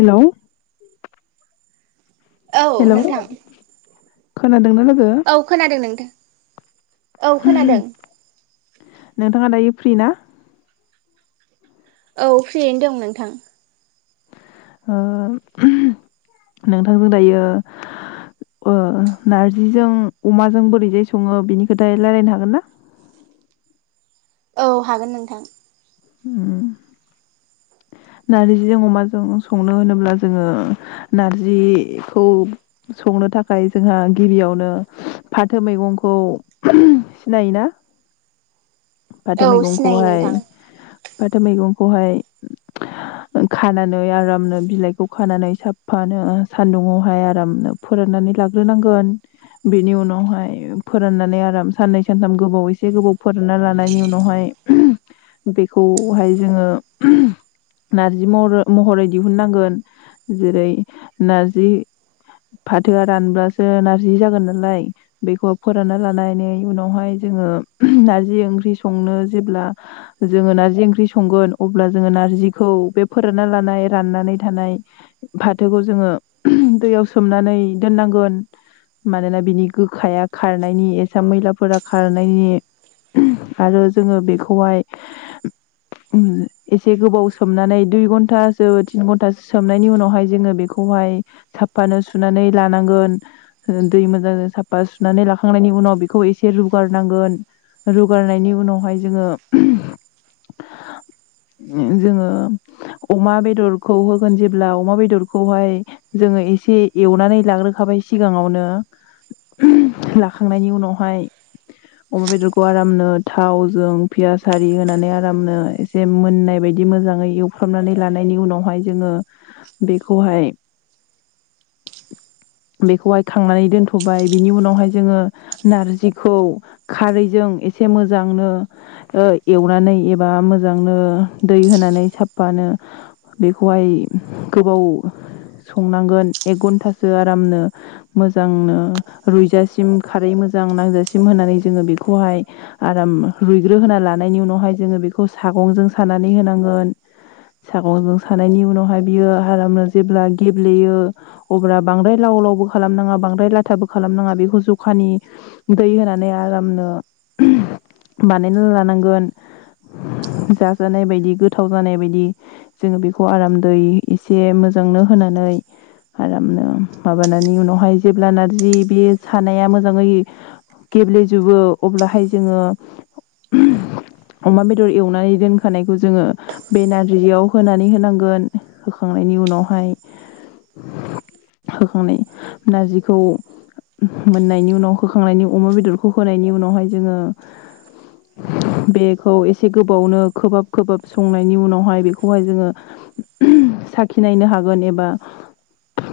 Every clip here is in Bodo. हेल' औ नोंथां खोनादों? औ खोनादों नोंथां। औ खोनादों फ्रिना? औ फ्रियैनो दं नोंथां। ओ नोंथांजों दायो ओ नारजिजों अमाजों बोरैजाय सङो बिनि खोथा रायलायनो हागोन ना? औ हागोन नोंथां ओम नारजिजों अमाजों संनो होनोब्ला जोङो नारजिखौ संनो थाखाय जोंहा गिबियावनो फाथो मैगंखौ सिनायोना? फाथो औ सिनायो मैगंखौहाय नोंथां फाथो मैगंखौहाय खानानै आरामनो बिलाइखौ खानानै साफ्फानो सान्दुङावहाय आरामनो फोराननानै लाग्रोनांगोन बेनि उनावहाय फोराननानै आराम साननै सानथाम गोबाव एसे गोबाव फोरानना लानायनि उनावहाय ओम बेखौहाय जोङो नारजि महर महरै दिहुननांगोन जेरै नारजि फाथोआ रानब्लासो नारजि जागोन नालाय बेखौ फोरानना लानानै उनावहाय जोङो नारजि ओंख्रि संनो जेब्ला जोङो नार्जि ओंख्रि संगोन अब्ला जोङो नारजिखौ बे फोरानना लानाय राननानै थानाय फाथोखौ जोङो दैयाव सोमनानै दोननांगोन मानोना बिनि गोखाया खारनायनि एसा मैलाफोरा खारनायनि आरो जोङो बेखौहाय एसे गोबाव सोमनानै दुइ घन्टासो तिन घन्टासो सोमनायनि उनावहाय जोङो बेखौहाय साफ्फानो सुनानै लानांगोन दै मोजां साफा सुनानै लाखांनायनि उनाव बेखौ एसे रुगारनांगोन रुगारनायनि उनावहाय जोङो जोङो अमा बेदरखौ होगोन जेब्ला अमा बेदरखौहाय जोङो एसे एवनानै लाग्रोखाबाय सिगाङावनो लाखांनायनि उनावहाय अमा बेदरखौ आरामनो थावजों पियास आरि होनानै आरामनो एसे मोननाय बायदि मोजाङै एवफ्रामनानै लानायनि उनावहाय जोङो बेखौहाय बेखौहाय खांनानै दोनथ'बाय बिनि उनावहाय जोङो नारजिखौ खारैजों एसे मोजांनो ओ एवनानै एबा मोजांनो दै होनानै साफानो बेखौहाय गोबाव संनांगोन एक घन्टा सो आरामनो मोजांनो रूयजासिम खारै मोजां नांजासिम होनानै जोङो बेखौहाय आराम रुइग्रो होना लानायनि उनावहाय जोङो बे खौ सागंजों सानानै होनांगोन, सागंजों सानायनि उनावहाय बियो आरामनो जेब्ला गेब्लेयो अब्ला बांद्राय लाव लावबो खालामनाङा बांद्राय लाथाबो खालामनाङा बेखौ जखानि दै होनानै आरामनो बानायना लानांगोन। जाजानाय बायदि गोथाव जानाय बायदि। जोङो बेखौ आरामदै एसे मोजांनो होनानै आरामनो माबानानै उनावहाय जेब्ला नारजि बे सानाया मोजाङै गेब्लेजोबो अब्लाहाय जोङो अमा बेदर एवनानै दोनखानायखौ जोङो बे नारजियाव होनानै होनांगोन। होखांनायनि उनावहाय होखांनाय नारजिखौ मोननायनि उनाव होखांनायनि अमा बेदरखौ होनायनि उनावहाय जोङो बे खौ एसे गोबावनो खोबहाब खोबहाब संनायनि उनावहाय बेखौहाय जोङो साखिनायनो हागोन एबा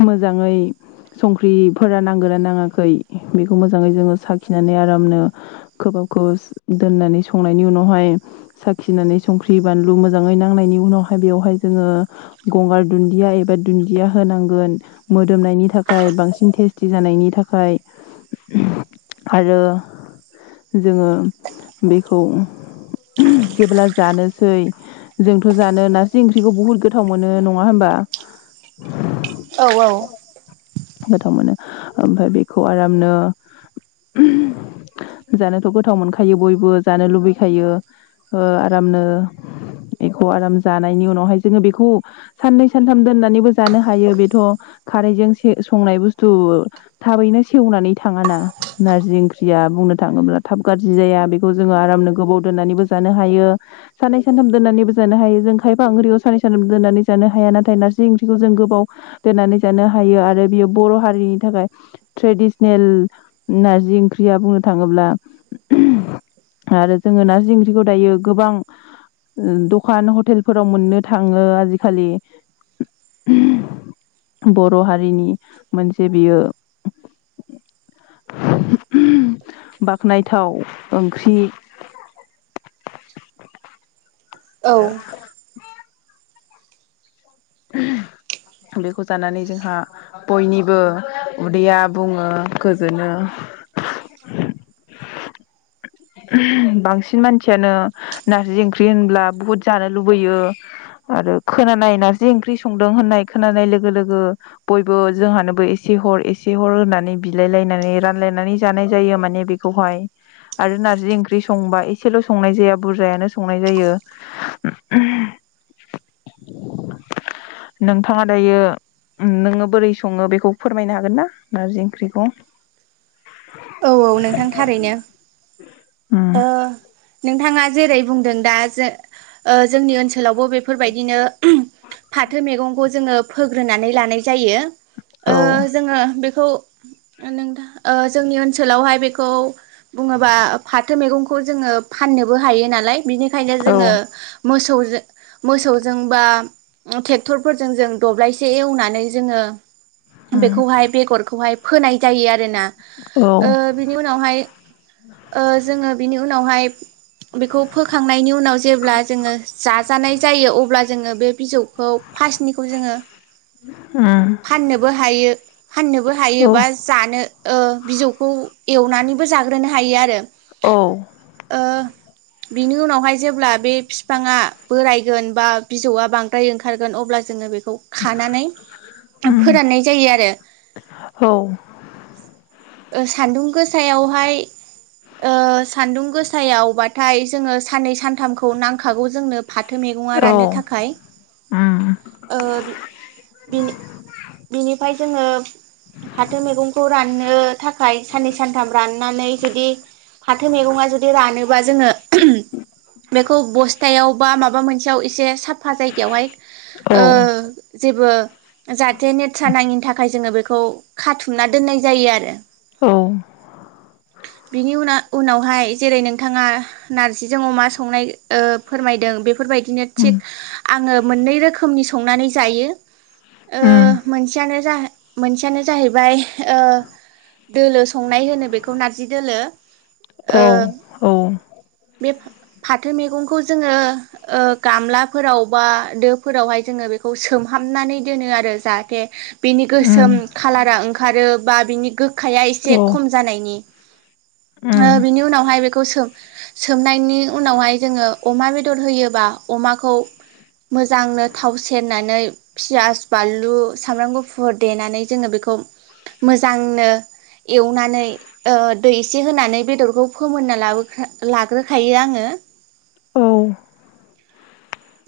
मोजाङै संख्रिफोरा नांगोना नाङाखै बेखौ मोजाङै जोङो साखिनानै आरामनो खोबहाब खोबहाब दोननानै संनायनि उनाव हाय साखिनानै संख्रि बानलु मोजाङै नांनायनि उनावहाय बेवहाय जोङो गंगार दुन्दिया एबा दुन्दिया होनांगोन मोदोमनायनि थाखाय बांसिन टेस्टि जानायनि थाखाय आरो जोङो बेखौ जेब्ला जानोसै जोंथ' जानो नारजि ओंख्रिखौ बुहुद गोथाव मोनो नङा होमबा? औ औ गोथाव मोनो। ओमफफ्राय बेखौ आरामनो जानोथ' गोथाव मोनखायो बयबो जानो लुबैखायो ओ आरामनो बेखौ आराम जानायनि उनावहाय जोङो बेखौ साननै सानथाम दोननानैबो जानो हायो बेथ' खारैजों संनाय बुस्थु थाबैनो सेवनानै थाङा ना नारजि ओंख्रिया बुंनो थाङोब्ला थाब गाज्रि जाया बेखौ जोङो आरामनो गोबाव दोननानैबो जानो हायो। सानै सानथाम दोननानैबो जानो हायो जों खायफा ओंख्रिखौ सानै सानथाम दोननानै जानो हाया नाथाय नारजि ओंख्रिखौ जों गोबाव दोननानै जानो हायो आ रो बेयो बर' हारिनि थाखाय ट्रेडिसनेल नारजि ओंख्रिया बुंनो थाङोब्ला आरो जोङो नारजि ओंख्रिखौ दायो गोबां दखान हटेलफोराव मोननो थाङो आजिखालि बर' हारि रिनि मोनसे बेयो बाख्नायथाव ओंख्रि। औ आरो [inaudible] बेखौ जानानै जोंहा बयनिबो उदैया बुङो गोजोनो। बांसिन मानसियानो नारजि ओंख्रि होनब्ला बुहुद जानो लुबैयो आरो खोनानाय नारजि ओंख्रि संदों होननाय खोनानाय लोगो लोगो बयबो जोंहानोबो एसे हर एसे हर होनानै बिलायलायनानै रानलायनानै जानाय जायो माने बेखौहाय। आरो नार्जि ओंख्रि संबा एसेल' संनाय जाया बुरजायानो संनाय जायो नोंथाङा दायो नोङो बोरै सङो बेखौ फोरमायनो हागोन ना नारजि ओंख्रिखौ? औ औ नोंथां थारैनो उम ओ नोंथाङा जेरै बुंदों दा जो ओ जोंनि ओनसोलावबो बेफोरबायदिनो फाथो मैगंखौ जोङो फोग्रोनानै लानाय जायो। ओ औ जोङो बे थ' ओ नोंथां ओ जोंनि ओनसोलावहाय बेखौ बुङोबा फाथो मैगंखौ जोङो फाननोबो हायो नालाय बिनिखायनो औ जोङो मोसौ मोसौजों बा ट्रेक्टरफोरजों जों दब्लायसे एवनानै जोङो उम बेखौहाय बेगरखौहाय फोनाय जायो आरोना औ ओ बिनि उनावहाय ओ जोङो बिनि उनावहाय बेखौ फोखांनायनि उ नाव जेब्ला जोङो जा जानाय जायो अब्ला जोङो बे बिजौखौ फार्स्टनिखौ जोङो उम फाननोबो हायो। फाननोबो हायो औ बा जानो ओ बिजौखौ एवनानैबो जाग्रोनो हायो आरो। औ ओ बिनि उनावहाय जेब्ला बे बिफांङा बोरायगोन बा बिजौआ बांद्राय ओंखारगोन अब्ला जोंङो बे खौ खानानै उम फोराननाय जायो आरो औ सान्दुं गोसायावहाय ओ सान्दुं गोसायावबाथाय जोंङो साननै सानथामखौ नांखागौ जोंनो। फाथो मेगंङा औ राननो थाखाय उम ओ बिनि बिनिफ्राय जोंङो फाथो मैगंखौ राननो थाखाय सानै सनथाम जुदि फाथो मेगंआ जुदि रानोबा जोंङो बेखौ बथायावा माबा मोनसे से साफा जायगाआव औ ओ जेबो जाथे नेथ्रा नाङि थाखाय जोंङों बे खौ खाथुमना दोननाय जायो। आरो औ बिनि उना उनावहाय जेरै नोंथांङा नारजिजों अमा संनाय ओ फोरमायदों बे बेफोर बायदिनो उम थिग आंङों मोनै रोखोमनि संनानै जायो, ओ उम मोनसेयानो जा मोनसेयानो जाहैबाय ओ दोलो संनाय होनो बेखौ नारजि दोलो, औ ओ औ बे फाथो मैगंखौ जोंङो ओ गामलाफोराव बा दोफोरावहाय जोंङो बेखौ सोमहाबनानै दोनो आरो जाहाथे बिनि गोसोम खालारा ओंखारो बा बिनि गोखाया एसे खम जानायनि [inaudible] ओ बिनि उनावहाय बेखौ सों सोमनायनि उनावहाय जोंङो अमा बेदर होयोबा अमाखौ मोजांनो थाव सेरनानै फियास बानलु सामब्राम गुफुर देनानै जोंङो बेखौ मोजां ओ एवनानै ओ दै एसे होनानै बेदरखौ फोमोननानै लाग्रो लाग्रोखायो आंङो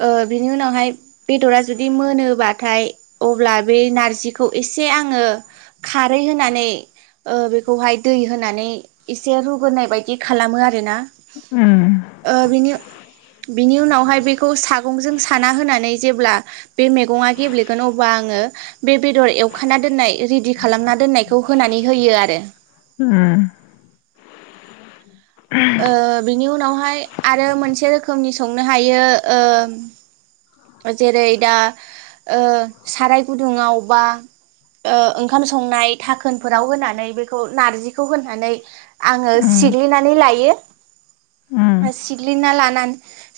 ओ बिनि उनावहाय बेदरा जुदि मोनोबाथाय अब्ला बे नारजिखौ एसे आंङो खारै होनानै ओ बेखौहाय दै होनानै एसे रुग्रोनाय बायदि खालामो आरोना ओ बिनि बिनि उनावहाय बे सागंजों साना होनानै जेब्ला बे मेगंङा गेब्लेगोन अब्ला आंङो बे बेदर एवखाना दोननाय रेडि खालामना दोननायखौ होनानै होयो आरो ओ बिनि उनावहाय आरो मोनसे रोखोमनि संनो हायो ओ जेरै दा ओ साराय गुदुंङाव बा ओ ओंखाम संनाय डाखोनफोराव होनानै बेखौ नारजिखौ होनानै आंङो सिग्लिनानै लायो, लायो सिग्लिना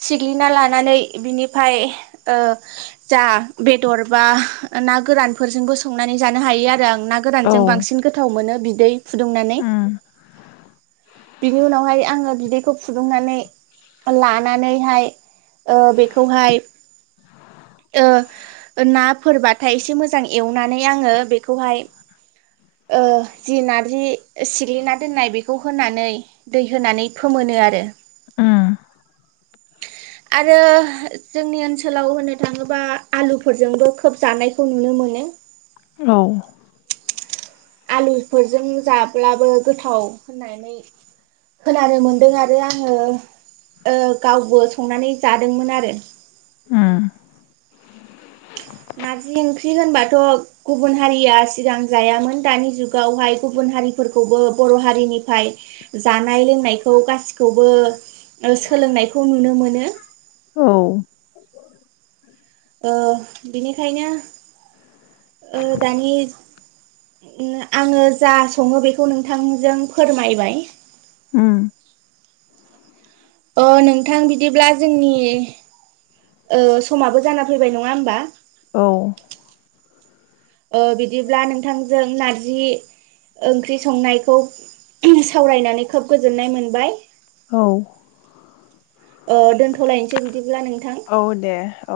सिग्लिना लानानै बिनिफ्राय ओ जा बेदर बा ना गोरानफोरजोंबो संनानै जानो हायो आरो आं ना गोरानजों बांसिन गोथाव मोनो बिदै फुदुंनानै, बिनि उनाव बिहाय आंङो बिदैखौ फुदुंनानै लानानैहाय ओ बेखौहाय ओ ना फोरबाथाय एसे मोजां एवनानै आंङो बेखौहाय ओ जि नारजि सिग्लि ना दोननाय बेखौ होनानै दै होनानै फोमोनो आरो आरो जोंनि ओनसोलाव होनो थांङोबा आलुफोरजोंबो खोब जानायखौ नुनो मोनो, औ। आलुफोरजों जाब्लाबो गोथाव होननानै खोनानो मोनदों आरो आंङो गावबो संनानै जादोंमोन आरो नारजि ओंख्रि होनबाथ' गुबुन हारिया सिगां जायामोन दानि जुगावहाय गुबुन हारिफोरखौबो बर' हारिनिफ्राय जानाय लोंनायखौ गासिखौबो सोलोंनायखौ नुनो मोनो, नो औ ओ बिनिखायनो ओ दानि उम आङो जा सङो बेखौ नोंथांजों फोरमायबाय उम अ नोंथां बिदिब्ला जोंनि ओ समाबो जाना फैबाय नङा होमबा? औ। ओ बिदिब्ला नोंथांजों नारजि ओंख्रि संनायखौ सावरायनानै खोब गोजोननाय मोनबाय। औ। ओ दोनथ'लायनोसै बिदिब्ला नोंथ औ दे औ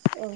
औ।